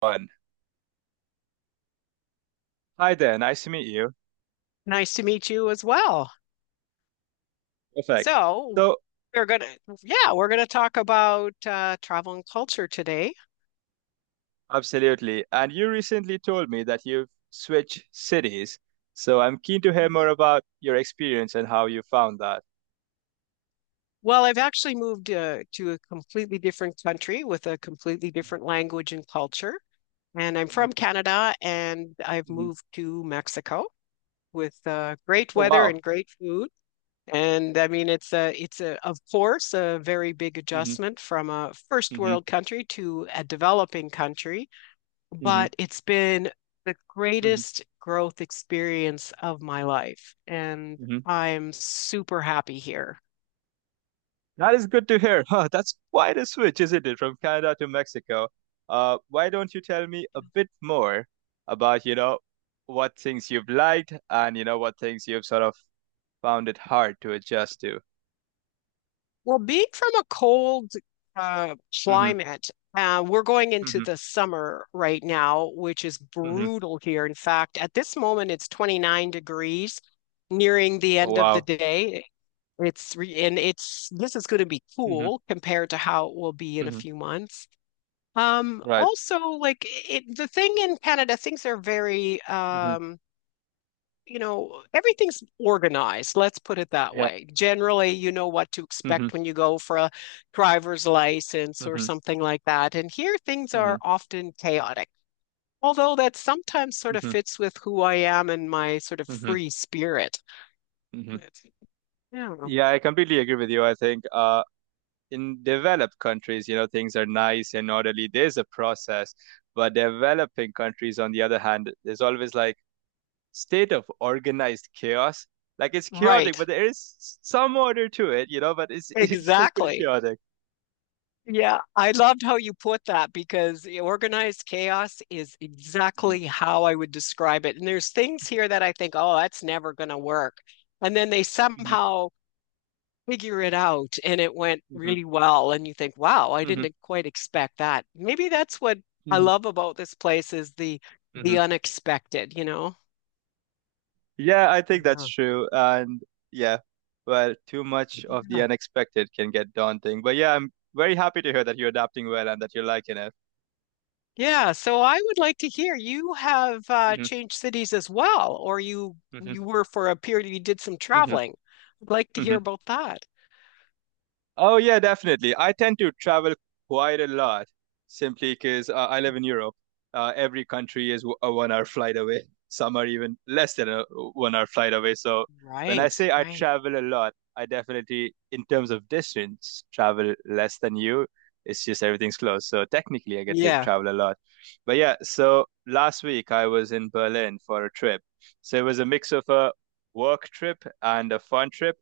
One. Hi there, nice to meet you. Nice to meet you as well. Perfect. So, So, we're gonna, yeah, we're gonna talk about travel and culture today. absolutely. And you recently told me that you've switched cities. So, I'm keen to hear more Mhm. about your experience and how you found that. Well, I've actually moved to a completely different country with a completely different language and culture. And I'm Mhm, from Canada and I've mhm. moved to Mexico with great Oh, weather wow. and great food. And I mean, it's a, of course, a very big Hmm. adjustment from a first Hmm. world country to a developing country, Hmm. but it's been the Hmm. greatest growth experience of my life, and Hmm. I'm super happy here. That is good to hear. Huh, that's quite a switch, isn't it, from Canada to Mexico? Why don't you tell me a bit more about, you know, what things you've liked and, you know, what things you've sort of found it hard to adjust to? Well, being from a cold uh, Mm-hmm. climate, we're going into Hmm. the summer right now, which is Hmm. brutal here. In fact, at this moment, it's 29 degrees, nearing the Oh, end of the wow. day. It's re and it's This is going to be Hmm. cool compared to how it will be in a Hmm. few months. Right. Also, the thing in Canada, things are very, Hmm. You know, everything's organized. Let's put it that Yeah. way. Generally, you know what to Hmm. Hmm. expect when you go for a driver's license or Hmm. something like that. And here, things are often chaotic, although that sometimes sort of Hmm. fits with who I am and my sort of Hmm. free spirit. Hmm. But, yeah, Yeah, I completely agree with you. I think in developed countries, you know, things are nice and orderly. There's a process, but developing countries, on the other hand, there's always like state of organized chaos. Like it's chaotic, right. but there is some order to it, you know, but it's it's still pretty Exactly. chaotic. Yeah, I loved how you put that because the organized chaos is Hmm. exactly how I would describe it. And there's things here that I think, oh, that's never going to work. And then they Hmm. somehow figure it out and it went Hmm. really well. And you think, wow, I didn't quite expect that. Maybe that's what I Hmm. love about this place is the Hmm. unexpected, you know? Yeah, I think that's true. And yeah, well, too much of the Yeah. unexpected can get daunting. But yeah, I'm very happy to hear that you're adapting well and that you're liking it. Yeah, so I would like to hear, you have Hmm. changed cities as well, or you Hmm. were for a period, you did some Hmm. traveling. I'd like to hear Hmm. about that. Oh yeah, definitely. I tend to travel quite a lot simply because I live in Europe. Every country is a one-hour flight away. Some are even less than a one-hour flight away. So when I Right, say I right. travel a lot, I definitely, in terms of distance, travel less than you. It's just everything's close. So technically, I get to Yeah. travel a lot. But yeah, so last week I was in Berlin for a trip. So it was a mix of a work trip and a fun trip.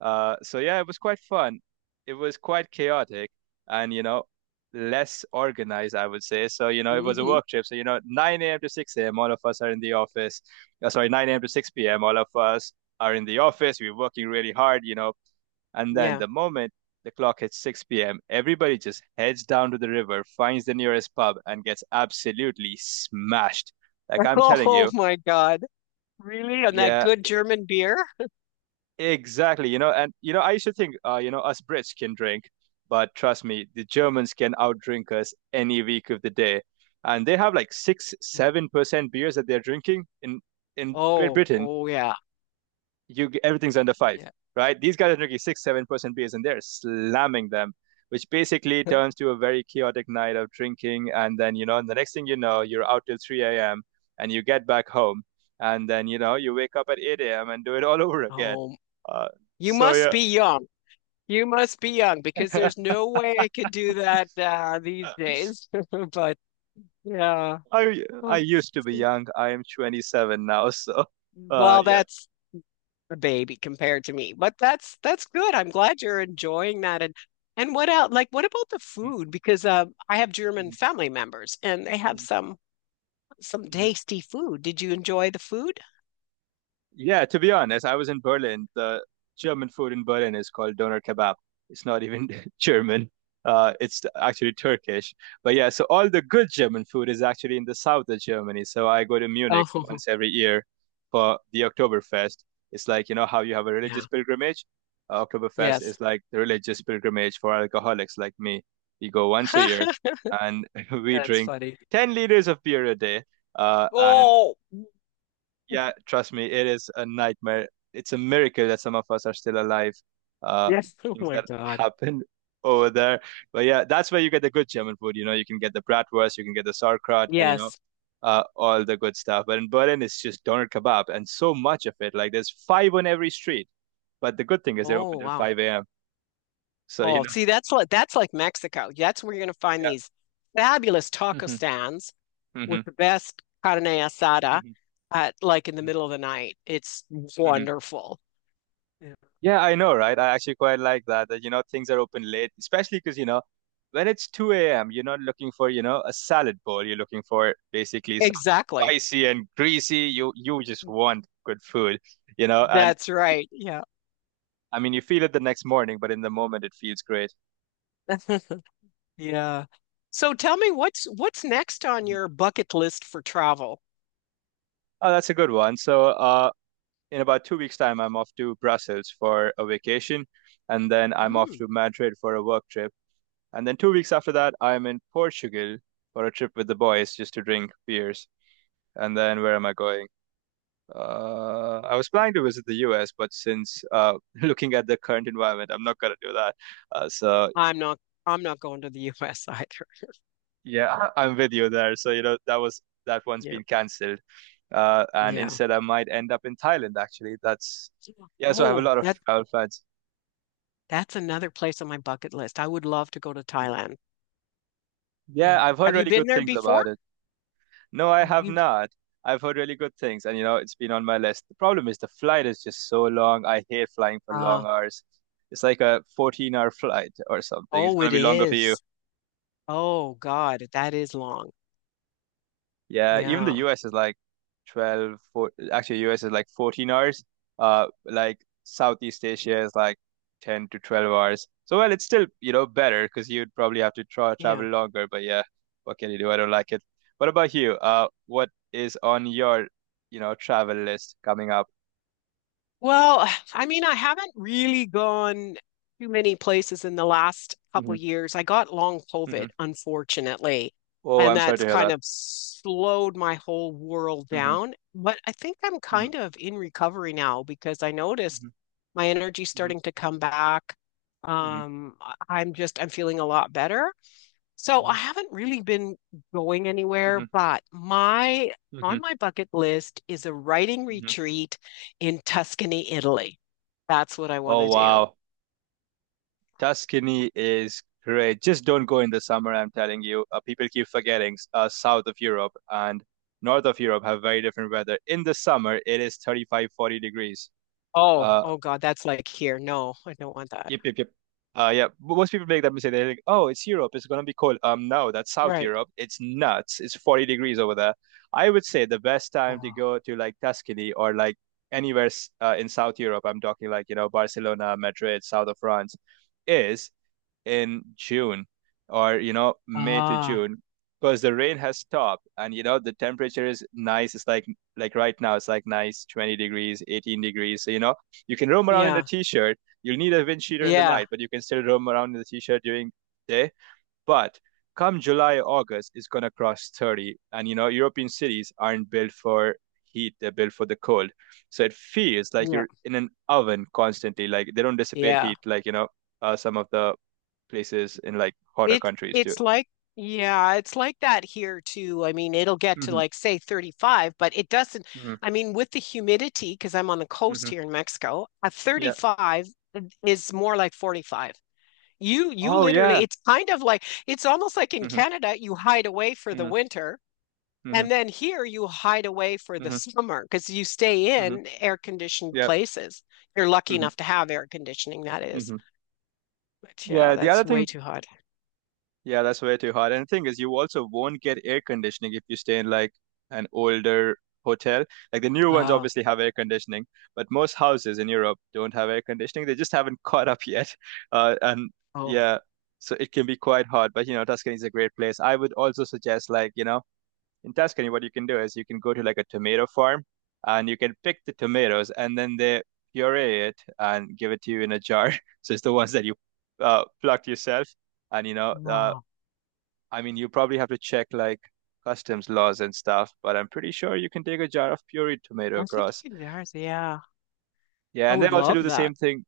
So yeah, it was quite fun. It was quite chaotic and, you know, less organized, I would say. So, you know, it was a Hmm. work trip. So, you know, 9 a.m. to 6 a.m., all of us are in the office. Sorry, 9 a.m. to 6 p.m., all of us are in the office. We're working really hard, you know. And then Yeah. the moment the clock hits 6 p.m., everybody just heads down to the river, finds the nearest pub, and gets absolutely smashed. Like I'm telling Oh you. my God. Really? And that Yeah, good German beer? exactly, you know, and you know, I used to think, you know, us Brits can drink, but trust me, the Germans can outdrink us any week of the day, and they have like six, Mm. seven percent beers that they're drinking in Great Oh, Britain. oh yeah. You Everything's under five, Yeah. right? These guys are drinking 6-7% beers, and they're slamming them, which basically turns to a very chaotic night of drinking. And then you know, the next thing you know, you're out till 3 a.m. and you get back home, and then you know, you wake up at 8 a.m. and do it all over again. Oh, Uh, you so must yeah, be young. You must be young because there's no way I could do that these days. But yeah. I used to be young. I am 27 now, so Well, yeah. that's a baby compared to me. But that's good. I'm glad you're enjoying that. And what else? Like, what about the food? Because I have German family members, and they have some tasty food. Did you enjoy the food? Yeah, to be honest, I was in Berlin. The German food in Berlin is called doner kebab. It's not even German. It's actually Turkish. But yeah, so all the good German food is actually in the south of Germany. So I go to Munich Oh, once every year for the Oktoberfest. It's like, you know, how you have a religious yeah. pilgrimage. Oktoberfest Yes. is like the religious pilgrimage for alcoholics like me. We go once a year and we That's drink funny. 10 liters of beer a day. And Oh, yeah, trust me, it is a nightmare. It's a miracle that some of us are still alive. Uh, yes. Oh Things my that God. happen over there. But yeah, that's where you get the good German food. You know, you can get the bratwurst, you can get the sauerkraut, and you know, Yes. All the good stuff. But in Berlin, it's just doner kebab and so much of it. Like there's five on every street. But the good thing is they're open Oh, till wow. 5 a.m. So, you Oh, know, see, that's like Mexico. That's where you're going to find yeah. these fabulous taco Hmm. stands with Hmm. the best carne asada Hmm. at, like, in the middle of the night. It's Hmm. wonderful. Yeah. Yeah, I know, right? I actually quite like that, that, you know, things are open late, especially because, you know, when it's 2 a.m., you're not looking for, you know, a salad bowl. You're looking for basically something Exactly. spicy and greasy. You just want good food, you know, and That's right. Yeah. I mean, you feel it the next morning, but in the moment it feels great. Yeah. So tell me, what's next on Mhm. your bucket list for travel? Oh, that's a good one. So, in about 2 weeks' time, I'm off to Brussels for a vacation, and then I'm off to Mm. Madrid for a work trip. And then 2 weeks after that, I'm in Portugal for a trip with the boys just to drink beers. And then where am I going? I was planning to visit the US, but since looking at the current environment, I'm not gonna do that. So I'm not I'm not going to the US either. yeah, I'm with you there. So you know that one's Yeah. been cancelled, and Yeah. instead I might end up in Thailand actually. That's Yeah. So I have a Oh, lot of travel plans. that's another place on my bucket list. I would love to go to Thailand. Yeah. Yeah, I've heard Have you really been good there things before? about it. No, I have You've not. I've heard really good things, and you know, it's been on my list. The problem is the flight is just so long. I hate flying for long uh, hours. It's like a 14-hour flight or something. It's oh, going it to be longer for you. is. Oh God, that is long. Yeah, even the Yeah. US is like 12, 4, actually US is like 14 hours. Like Southeast Asia is like 10 to 12 hours. So well, it's still, you know, better because you'd probably have to travel Yeah. longer, but yeah, what can you do? I don't like it. What about you? What is on your, you know, travel list coming up? Well, I mean, I haven't really gone too many places in the last couple Hmm. of years. I got long Hmm. COVID, unfortunately, Oh, and I'm sorry to that's hear kind that. of slowed my whole world Hmm. down. But I think I'm Hmm. kind of in recovery now because I noticed Hmm. my energy Hmm. starting to come back. Hmm. I'm just I'm feeling a lot better. So I haven't really been going anywhere, Hmm. but my Hmm. Hmm. on my bucket list is a writing Hmm. retreat in Tuscany, Italy. That's what I want Oh, to do. wow. Tuscany is great. Just don't go in the summer, I'm telling you. People keep forgetting south of Europe and north of Europe have very different weather. In the summer, it is 35, 40 degrees. Oh, Uh, oh God, that's like here. No, I don't want that. Yep, yep, yep. Yeah, but most people make that mistake. They're like, "Oh, it's Europe. It's gonna be cold." No, that's South Right. Europe. It's nuts. It's 40 degrees over there. I would say the best time to Oh. go to like Tuscany or like anywhere in South Europe. I'm talking like, you know, Barcelona, Madrid, south of France, is in June or you know May to Ah, June because the rain has stopped and you know the temperature is nice. It's like right now it's like nice 20 degrees, 18 degrees. So you know you can roam around in a yeah, t-shirt. You'll need a wind sheeter in the yeah, night, but you can still roam around in the t-shirt during day but come July, August, it's gonna cross 30. And you know, European cities aren't built for heat, they're built for the cold. So it feels like yeah, you're in an oven constantly. Like they don't yeah, dissipate yeah. heat like, you know, some of the places in like hotter countries do. It's like Yeah, it's like that here too. I mean, it'll get to Hmm. like say 35, but it doesn't. Hmm. I mean, with the humidity, because I'm on the coast Hmm. here in Mexico, a Yeah. 35 is more like 45. You Oh literally, yeah. it's kind of like it's almost like in Hmm. Canada, you hide away for the Hmm. winter, Hmm. and then here you hide away for the Hmm. summer because you stay Hmm. in air conditioned Yep. places. You're lucky Hmm. enough to have air conditioning, that is. Hmm. But yeah, Yeah. The other that's way thing too hot. Yeah, that's way too hot. And the thing is, you also won't get air conditioning if you stay in like an older hotel. Like the new ones Oh, obviously have air conditioning, but most houses in Europe don't have air conditioning. They just haven't caught up yet. And oh. yeah, so it can be quite hot. But you know, Tuscany is a great place. I would also suggest, like, you know, in Tuscany, what you can do is you can go to like a tomato farm and you can pick the tomatoes and then they puree it and give it to you in a jar. So it's the ones that you plucked yourself and you know Oh. I mean, you probably have to check like customs laws and stuff, but I'm pretty sure you can take a jar of pureed tomato I think across. you can do ours, yeah, Yeah, I and they would also, yeah, do love the same that. thing.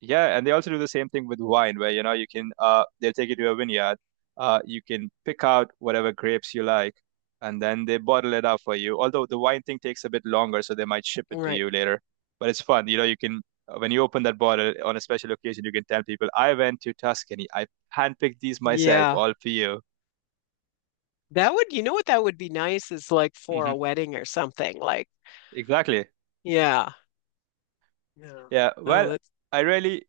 Yeah, and they also do the same thing with wine, where you know you can they'll take you to a vineyard, you can pick out whatever grapes you like, and then they bottle it up for you. Although the wine thing takes a bit longer, so they might ship it to Right. you later. But it's fun, you know. You can when you open that bottle on a special occasion, you can tell people, "I went to Tuscany. I handpicked these myself, Yeah. all for you." That would, you know what, that would be nice, is like for Hmm. a wedding or something. Like, Exactly. yeah. Yeah. Yeah, Oh, well, that's, I really,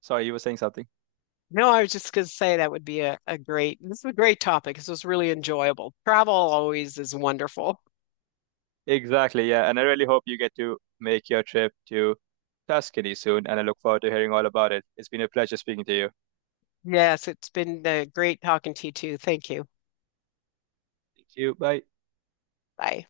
sorry, you were saying something. no, I was just going to say that would be a great, this is a great topic. This was really enjoyable. Travel always is wonderful. Exactly, yeah, and I really hope you get to make your trip to Tuscany soon, and I look forward to hearing all about it. It's been a pleasure speaking to you. Yes, it's been great talking to you too. Thank you. Thank you. Bye. Bye.